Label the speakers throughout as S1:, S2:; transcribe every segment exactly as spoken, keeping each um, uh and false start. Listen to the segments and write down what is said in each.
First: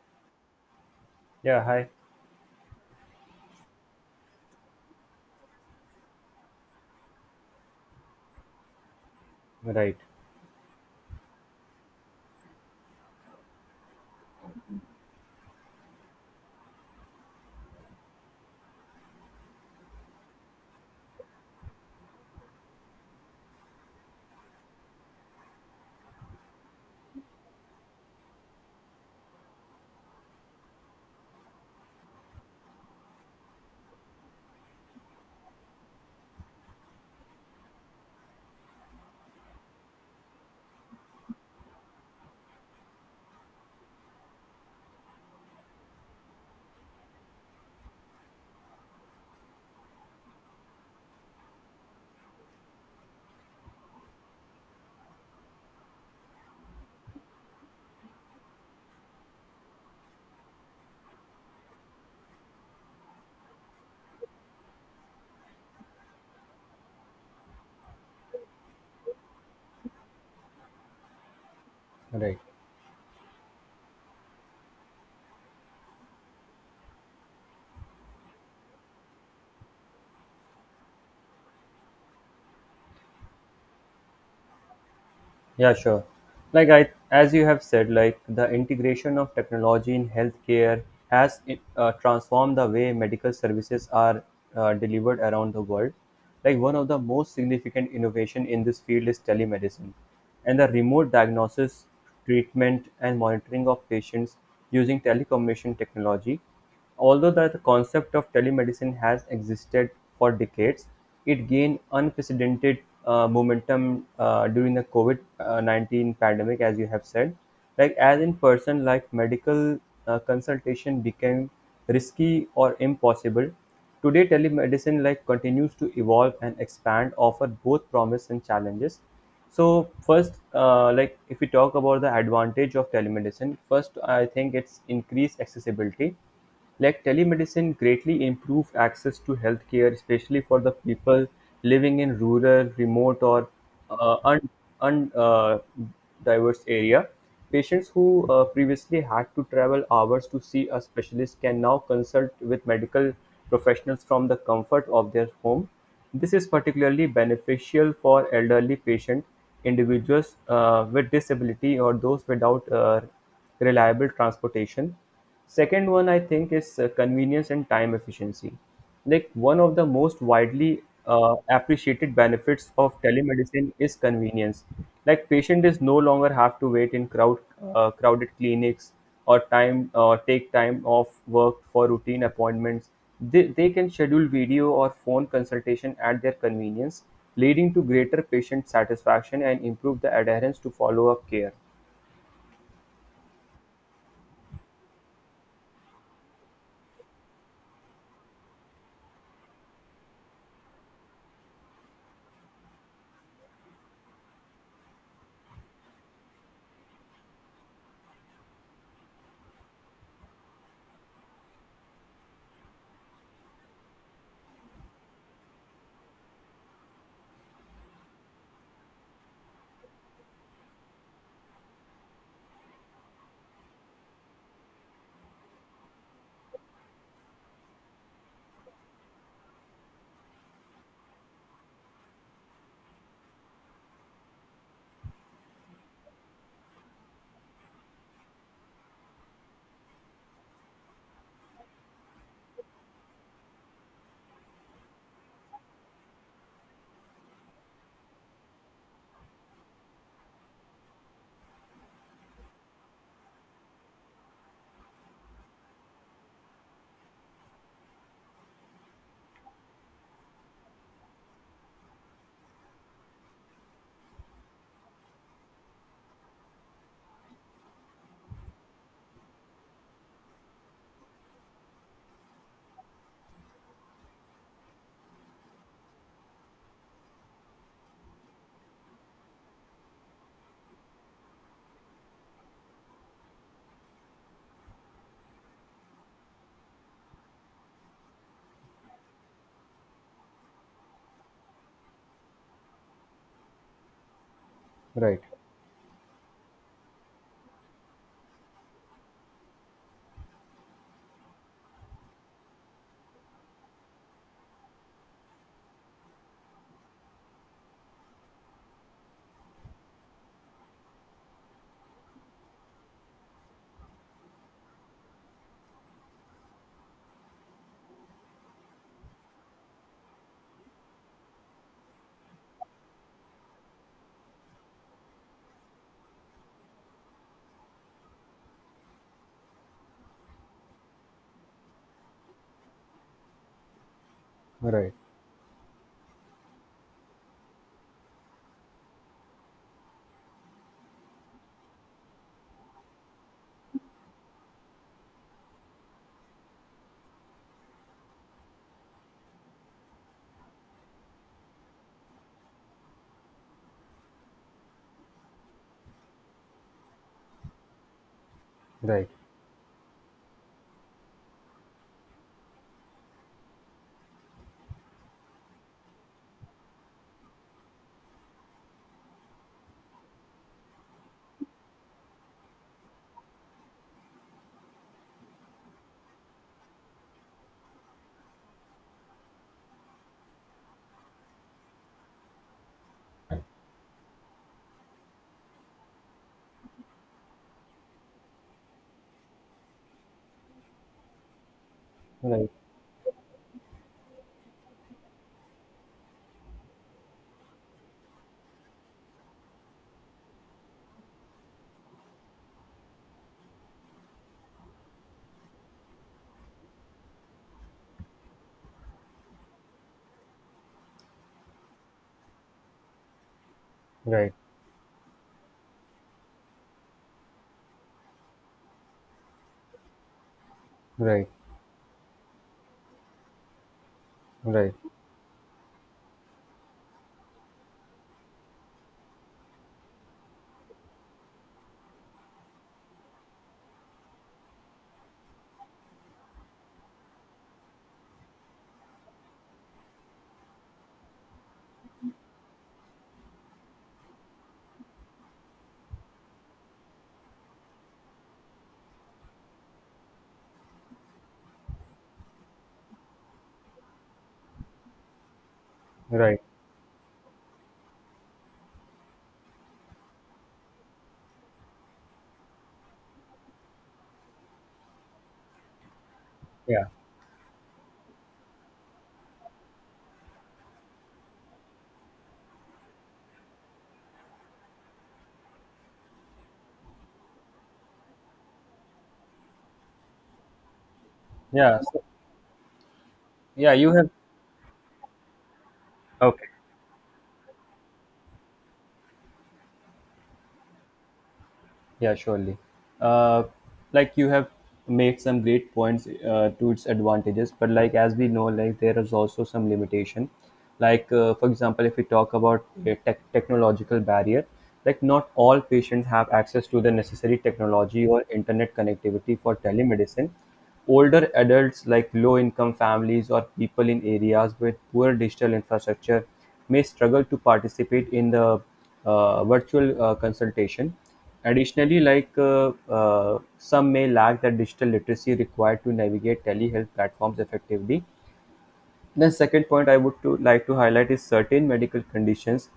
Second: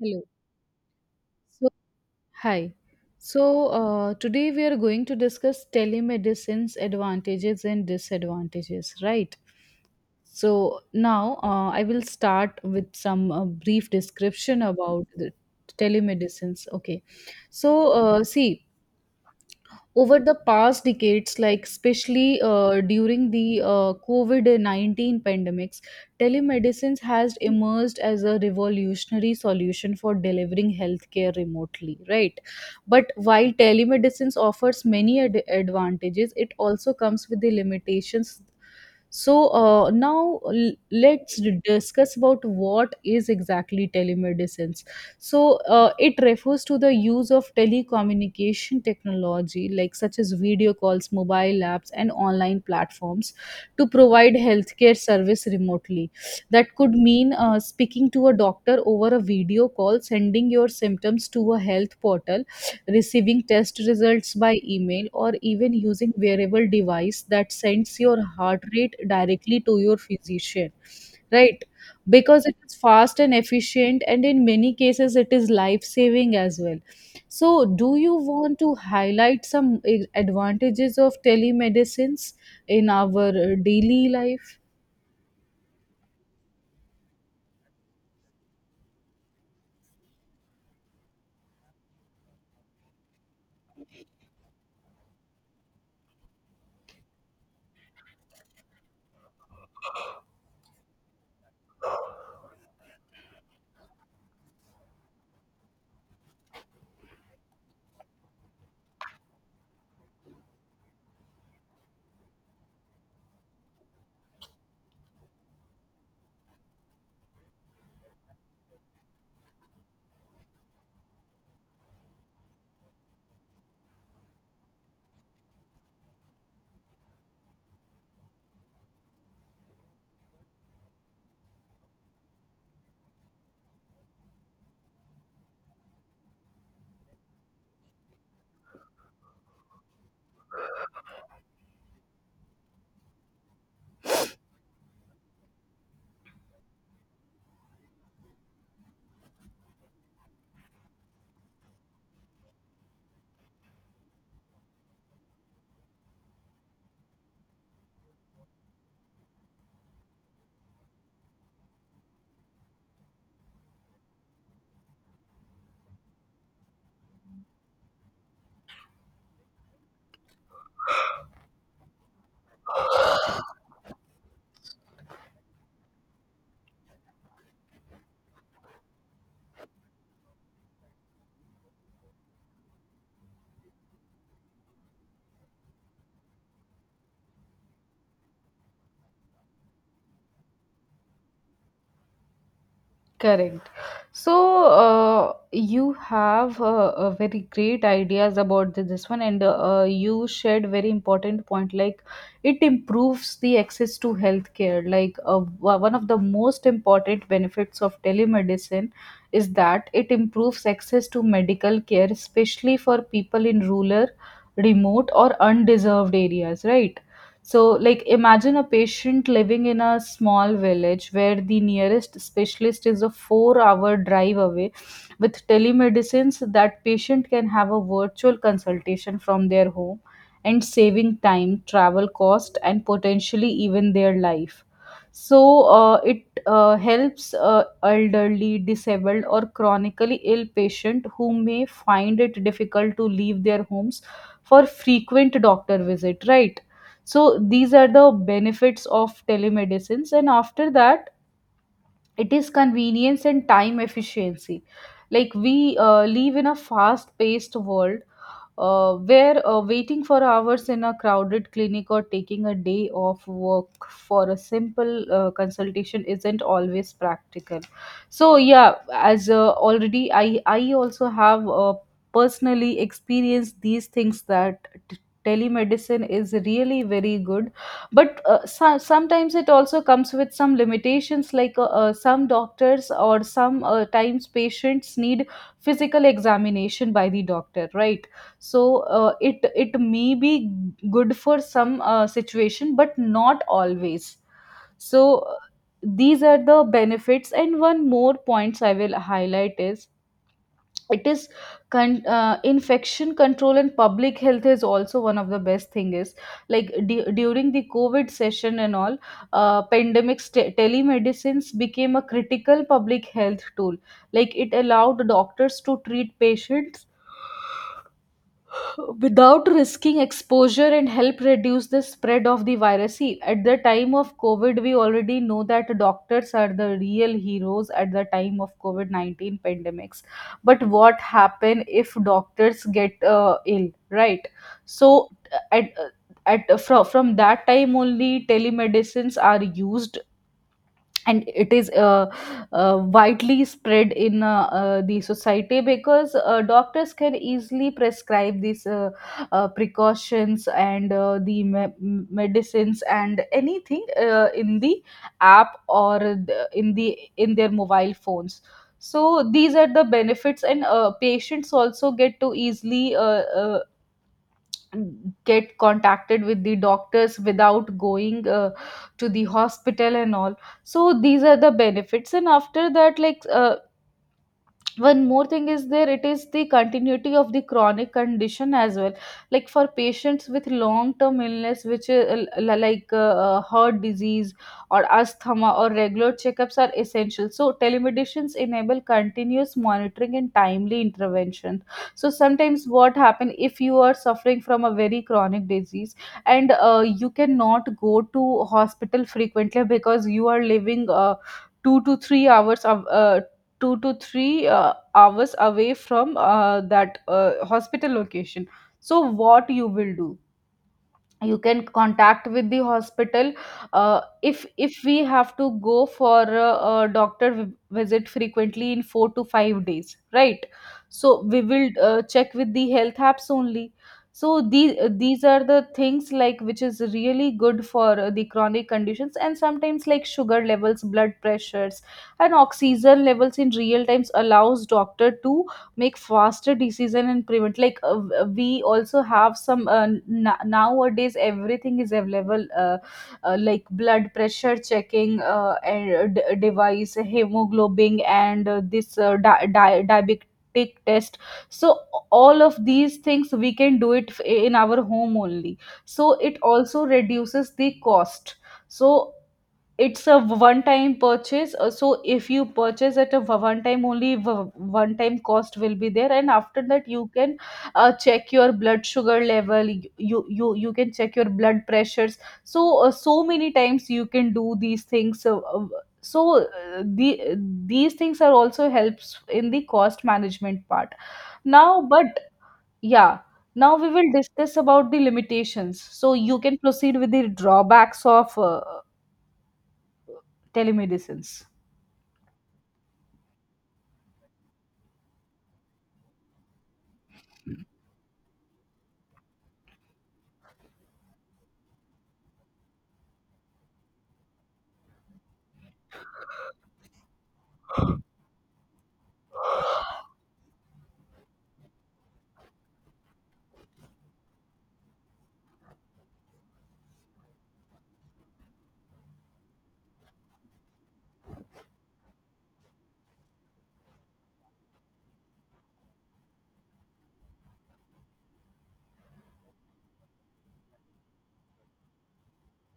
S1: Hello.
S2: Yeah,
S1: So,
S2: hi.
S1: hi. So, uh, today we are going to discuss telemedicine's advantages and disadvantages, right?
S2: Right,
S1: So, now uh, I will start with some uh, brief description about the telemedicines. Okay. So, uh, see, over the past decades, like especially uh, during the uh, covid nineteen pandemics, telemedicine has emerged as a revolutionary solution for delivering healthcare remotely, right? But while telemedicine offers many ad- advantages, it also comes with the limitations. So uh, now l- let's discuss about what is exactly telemedicine. So uh, it refers to the use of telecommunication technology, like such as video calls, mobile apps, and online platforms, to provide healthcare service remotely. That could mean uh, speaking to a doctor over a video call, sending your symptoms to a health portal, receiving test results by email, or even using wearable device that sends your heart rate directly to your physician, right?
S2: right.
S1: Because it is fast and efficient, and in many cases, it is life saving as well. So, do you want to highlight some eh, advantages of telemedicines in our eh, daily life?
S2: Yeah, sure. Like I, as you have said, like the integration of technology in healthcare has uh, transformed the way medical services are uh, delivered around the world. Like one of the most significant innovation in this field is telemedicine, and the remote diagnosis, treatment, and monitoring of patients using telecommunication technology. Although the concept of telemedicine has existed for decades, it gained unprecedented uh, momentum uh, during the COVID uh, nineteen pandemic, as you have said. Like, as in person, like medical uh, consultation became risky or impossible. Today, telemedicine like continues to evolve and expand, offer both promise and challenges. So first, uh, like if we talk about the advantage of telemedicine, first I think it's increased accessibility. Like telemedicine greatly improved access to healthcare, especially for the people living in rural, remote, or uh, un, un, uh, diverse area. Patients who uh, previously had to travel hours to see a specialist can now consult with medical professionals from the comfort of their home. This is particularly beneficial for elderly patients, individuals uh, with disability, or those without uh, reliable transportation. Second one I think is uh, convenience and time efficiency. Like one of the most widely uh, appreciated benefits of telemedicine is convenience. Like patient is no longer have to wait in crowd uh, crowded clinics or time or take time off work for routine appointments. They, they can schedule video or phone consultation at their convenience, leading to greater patient satisfaction and improve the adherence to follow up care.
S1: Correct. So uh, you have uh, a very great ideas about th- this one, and uh, you shared very important point. Like it improves the access to healthcare. Like uh, wa- one of the most important benefits of telemedicine is that it improves access to medical care, especially for people in rural, remote, or undeserved areas. Right. So, like, imagine a patient living in a small village where the nearest specialist is a four hour drive away. With telemedicines, that patient can have a virtual consultation from their home and saving time, travel cost, and potentially even their life. So, uh, it uh, helps uh, elderly, disabled, or chronically ill patient who may find it difficult to leave their homes for frequent doctor visit, right? So these are the benefits of telemedicines. And after that, it is convenience and time efficiency. Like we uh, live in a fast paced world uh, where uh, waiting for hours in a crowded clinic or taking a day off work for a simple uh, consultation isn't always practical. So yeah, as uh, already I I also have uh, personally experienced these things, that t- telemedicine is really very good, but uh, so- sometimes it also comes with some limitations, like uh, uh, some doctors or some uh, times patients need physical examination by the doctor, right? So uh, it it may be good for some uh, situation but not always. So
S2: right
S1: uh, these are the benefits, and one more points I will highlight is it is con- uh, infection control and public health is also one of the best thing is, like du- during the covid session and all uh, pandemics, te- telemedicines became a critical public health tool. Like it allowed doctors to treat patients without risking exposure and help reduce the spread of the virus. See, at the time of COVID, we already know that doctors are the real heroes at the time of COVID nineteen pandemics. But what happen if doctors get uh, ill, right?
S2: right
S1: So, at at from from that time only, telemedicines are used, and it is uh, uh, widely spread in uh, uh, the society, because uh, doctors can easily prescribe these uh, uh, precautions and uh, the me- m- medicines and anything uh, in the app, or the, in the in their mobile phones.
S2: right
S1: So these are the benefits, and uh, patients also get to easily uh, uh, get contacted with the doctors without going uh, to the hospital and all. So these are the benefits, and after that, like uh, one more thing is there, it is the continuity of the chronic condition as well. Like for patients with long term illness, which is uh, l- like uh, uh, heart disease or asthma, or regular checkups are essential, so telemedicines enable continuous monitoring and timely intervention. So
S2: right
S1: sometimes what happen if you are suffering from a very chronic disease and uh, you cannot go to hospital frequently because you are living uh, two to three hours of uh, two to three uh, hours away from uh, that uh, hospital location. So what you will do? You can contact with the hospital. Uh,
S2: right
S1: if if we have to go for a, a doctor vi- visit frequently in four to five days, right? So
S2: right
S1: we will uh, check with the health apps only. So
S2: Right,
S1: these these are the things, like, which is really good for uh, the chronic conditions. And sometimes, like, sugar levels, blood pressures, and oxygen levels in real times allows doctor to make faster decision and prevent, like, uh, we also have some uh, n- nowadays everything is available uh, uh, like blood pressure checking uh, and uh, d- device, hemoglobin, and uh, this uh, di- di- diabetic test. So all of these things we can do it f- in our home only. So it
S2: right.
S1: also reduces the cost. So it's a one time purchase. uh, So if you purchase at a one time only, one time cost will be there, and after
S2: Yeah,
S1: that you can uh, check your blood sugar level. You you you can check your blood pressures. So uh, so many times you can do these things. So, uh, so uh, the these things are also helps in the cost management part.
S2: yeah.
S1: Now,
S2: So,
S1: but yeah.
S2: yeah,
S1: Now we
S2: you have.
S1: will discuss about the limitations. So you
S2: Okay.
S1: can proceed with the drawbacks of uh, telemedicines.
S2: Yeah, surely. Uh, like you have made some great points uh, to its advantages, but like as we know, like there is also some limitation. Like uh, for example, if we talk about a tech technological barrier, like not all patients have access to the necessary technology or internet connectivity for telemedicine. Older adults, like low-income families or people in areas with poor digital infrastructure, may struggle to participate in the uh, virtual uh, consultation. Additionally, like uh, uh, some may lack the digital literacy required to navigate telehealth platforms effectively. The second point I would to like to highlight is certain medical conditions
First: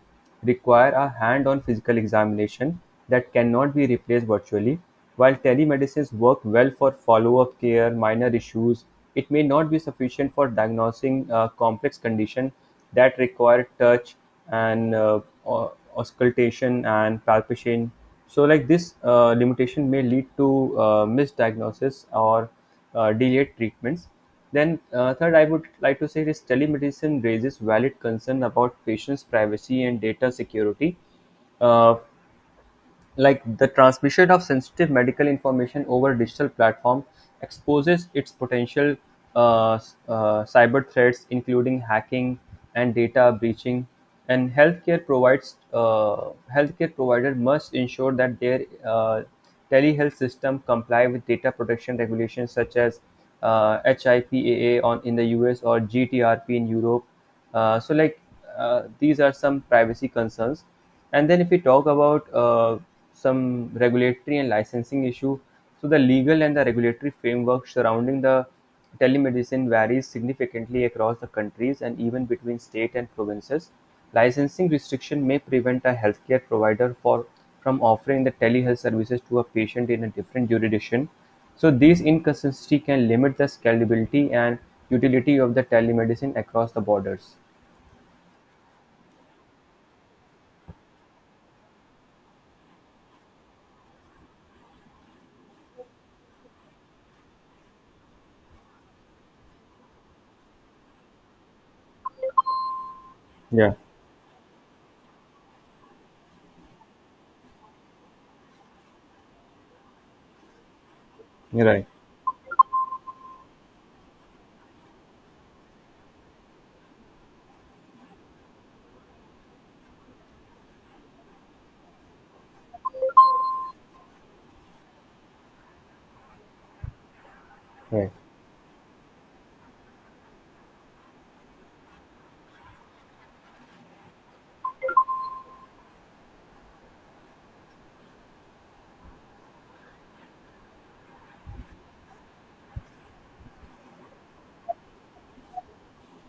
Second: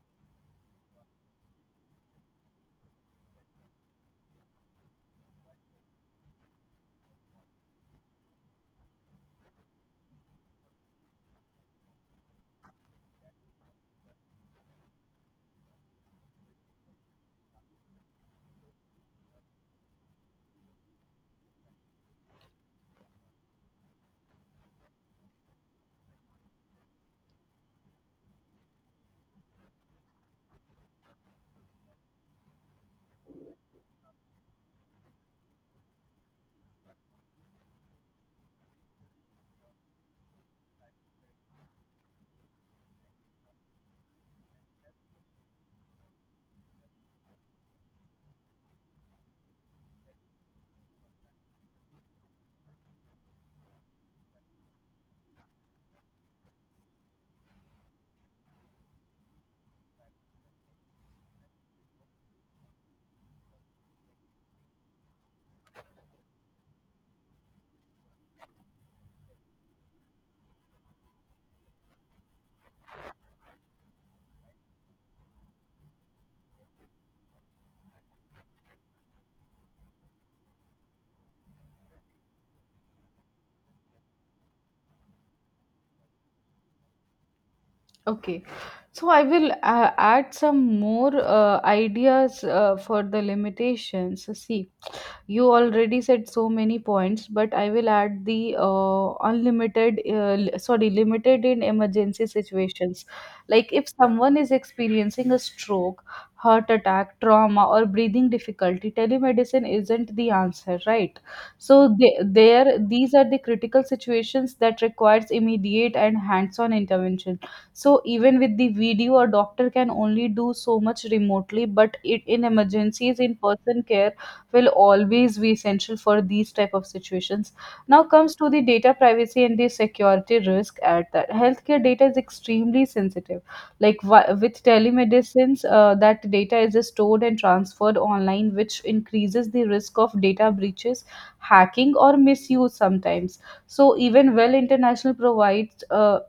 S2: require a hand-on physical examination that cannot be replaced virtually. While telemedicines work well for follow-up care, minor issues, it may not be sufficient for diagnosing uh, complex conditions that require touch and uh, au- auscultation and palpation. So, like this uh, limitation may lead to uh, misdiagnosis or uh, delayed treatments. Then, uh, third, I would like to say this telemedicine raises valid concern about patients' privacy and data security. Uh, like the transmission of sensitive medical information over digital platform exposes its potential uh, s- uh, cyber threats including hacking and data breaching. And healthcare provides uh, healthcare provider must ensure that their uh, telehealth system comply with data protection regulations such as uh, HIPAA on in the U S or G T R P in Europe. uh, so like uh, these are some privacy concerns. And then if we talk about uh, some regulatory and licensing issue, so the legal and the regulatory framework surrounding the telemedicine varies significantly across the countries and even between state and provinces. Licensing restriction may prevent a healthcare provider for from offering the telehealth services to a patient in a different jurisdiction, so these inconsistencies can limit the scalability and utility of the telemedicine across the borders.
S1: Okay, so I will uh, add some more uh, ideas uh, for the limitations. So see, you already said so many points, but I will add the uh, unlimited uh, li- sorry limited in emergency situations, like
S2: Yeah,
S1: if someone is experiencing a stroke, heart attack, trauma, or breathing difficulty, telemedicine isn't the answer, right?
S2: right,
S1: So they, there these are the critical situations that requires immediate and hands-on intervention. So even with the video a doctor can only do so much remotely, but it, in emergencies, in person care will always be essential for these type of situations. Now
S2: right,
S1: comes to the data privacy and the security risk at that, healthcare data is extremely sensitive. Like wi- with telemedicines, uh, that data is stored and transferred online, which increases the risk of data breaches, hacking, or misuse sometimes. So even well international provides uh,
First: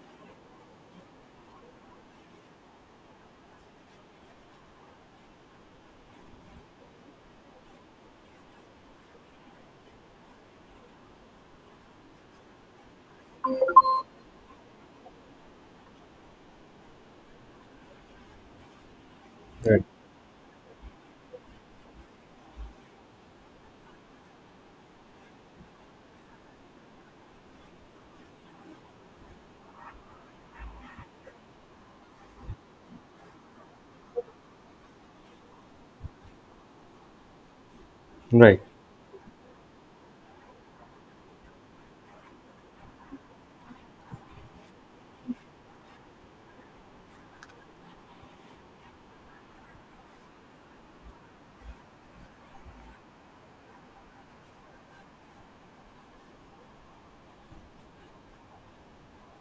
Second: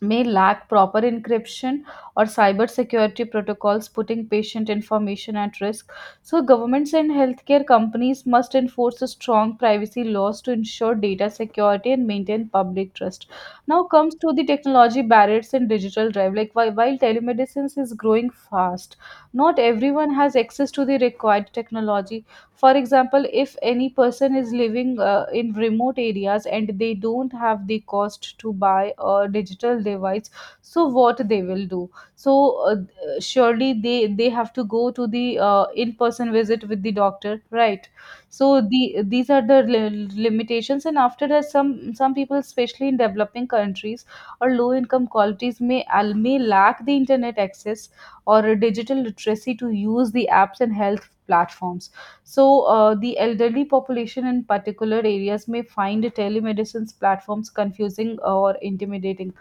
S1: may lack proper encryption or cyber security protocols, putting patient information at risk. So, governments and healthcare companies must enforce a strong privacy laws to ensure data security and maintain public trust. Now comes to the technology barriers and digital drive. Like while, while telemedicine is growing fast, not
S2: right,
S1: everyone has access to the required technology. For example, if any person is living uh, in remote areas and they don't have the cost to buy a digital device, so what they will do? So uh, surely they they have to go to the uh, in person visit with the doctor, right? So
S2: right,
S1: the these are the li- limitations, and after that, some some people, especially in developing countries or low income qualities, may al- may lack the internet access or a digital literacy to use the apps and health platforms. So, uh, the elderly population in particular areas may find telemedicine's platforms confusing or intimidating.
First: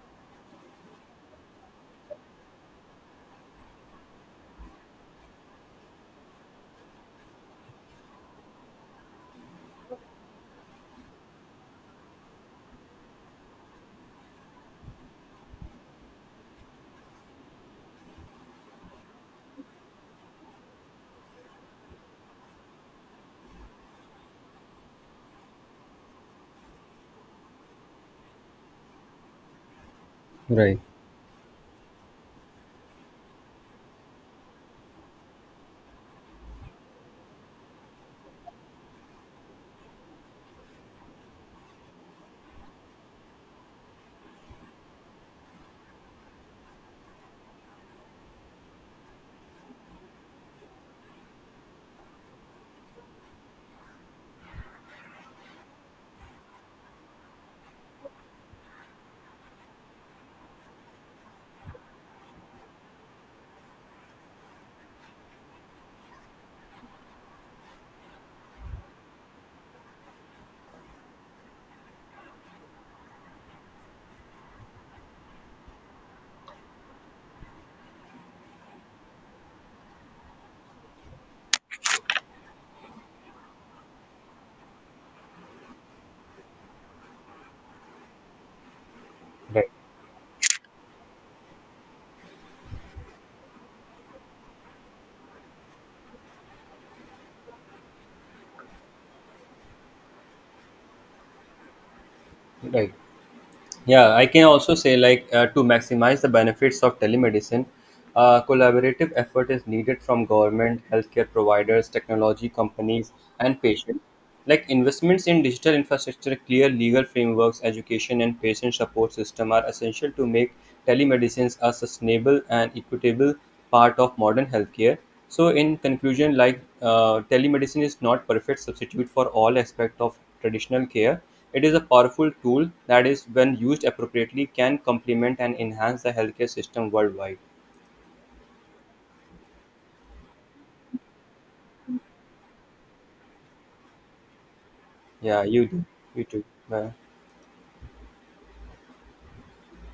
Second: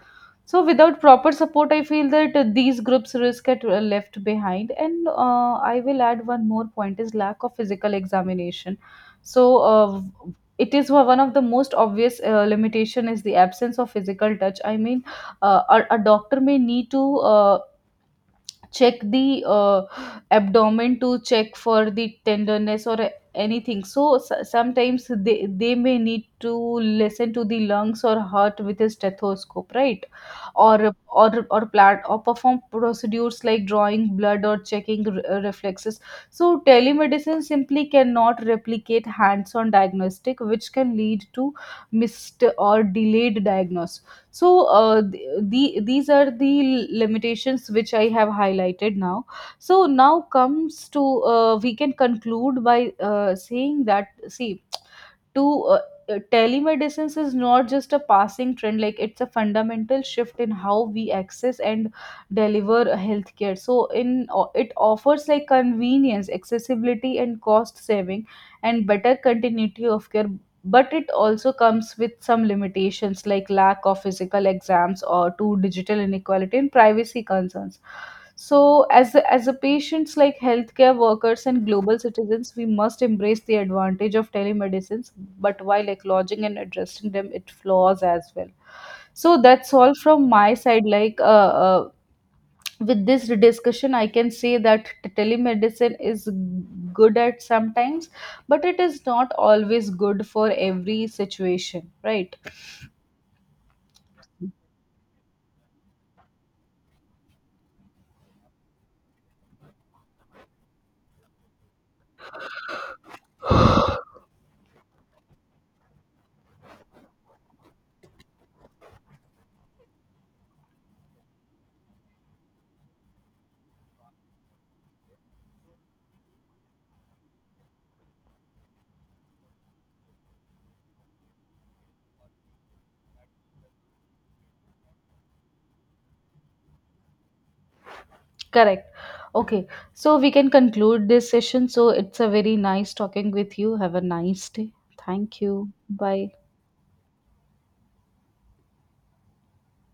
S1: So, without proper support, I feel that uh, these groups risk get uh, left behind. And uh, I will add one more point: is lack of physical examination. So, uh, it is one of the most obvious uh, limitation is the absence of physical touch. I mean, uh, a, a doctor may need to uh, check the uh, abdomen to check for the tenderness or anything. So s- sometimes they, they may need to listen to the lungs or heart with a stethoscope, right?
S2: right,
S1: Or or or plat or perform procedures like drawing blood or checking re- uh, reflexes. So telemedicine simply cannot replicate hands on diagnostic, which can lead to missed or delayed diagnosis. So uh, th- the, these are the limitations which I have highlighted now. So now comes to, uh, we can conclude by uh, saying that, see, to uh, uh, telemedicines is not just a passing trend, like it's a fundamental shift in how we access and deliver healthcare. So in o- it offers like convenience, accessibility, and cost saving, and better continuity of care. But it also comes with some limitations, like lack of physical exams or to digital inequality and privacy concerns. So as a, as a patients, like healthcare workers and global citizens, we must embrace the advantage of telemedicines, but while acknowledging and addressing them it flaws as well. So
S2: right.
S1: that's all from my side, like uh, uh, with this discussion I can say that t- telemedicine is good at sometimes, but it is not always good for every situation, right?
S2: right. Yeah, I can also say like uh, to maximize the benefits of telemedicine, uh, collaborative effort is needed from government, healthcare providers, technology companies, and patients. Like investments in digital infrastructure, clear legal frameworks, education, and patient support system are essential to make telemedicine a sustainable and equitable part of modern healthcare. So, in conclusion, like uh, telemedicine is not perfect substitute for all aspect of traditional care. It is a powerful tool that is, when used appropriately, can complement and enhance the healthcare system worldwide.
S1: Correct. Okay, so we can conclude this session. So it's a very nice talking with you. Have a nice day. Thank
S2: Yeah,
S1: you.
S2: you do. You
S1: Bye.
S2: too. Bye.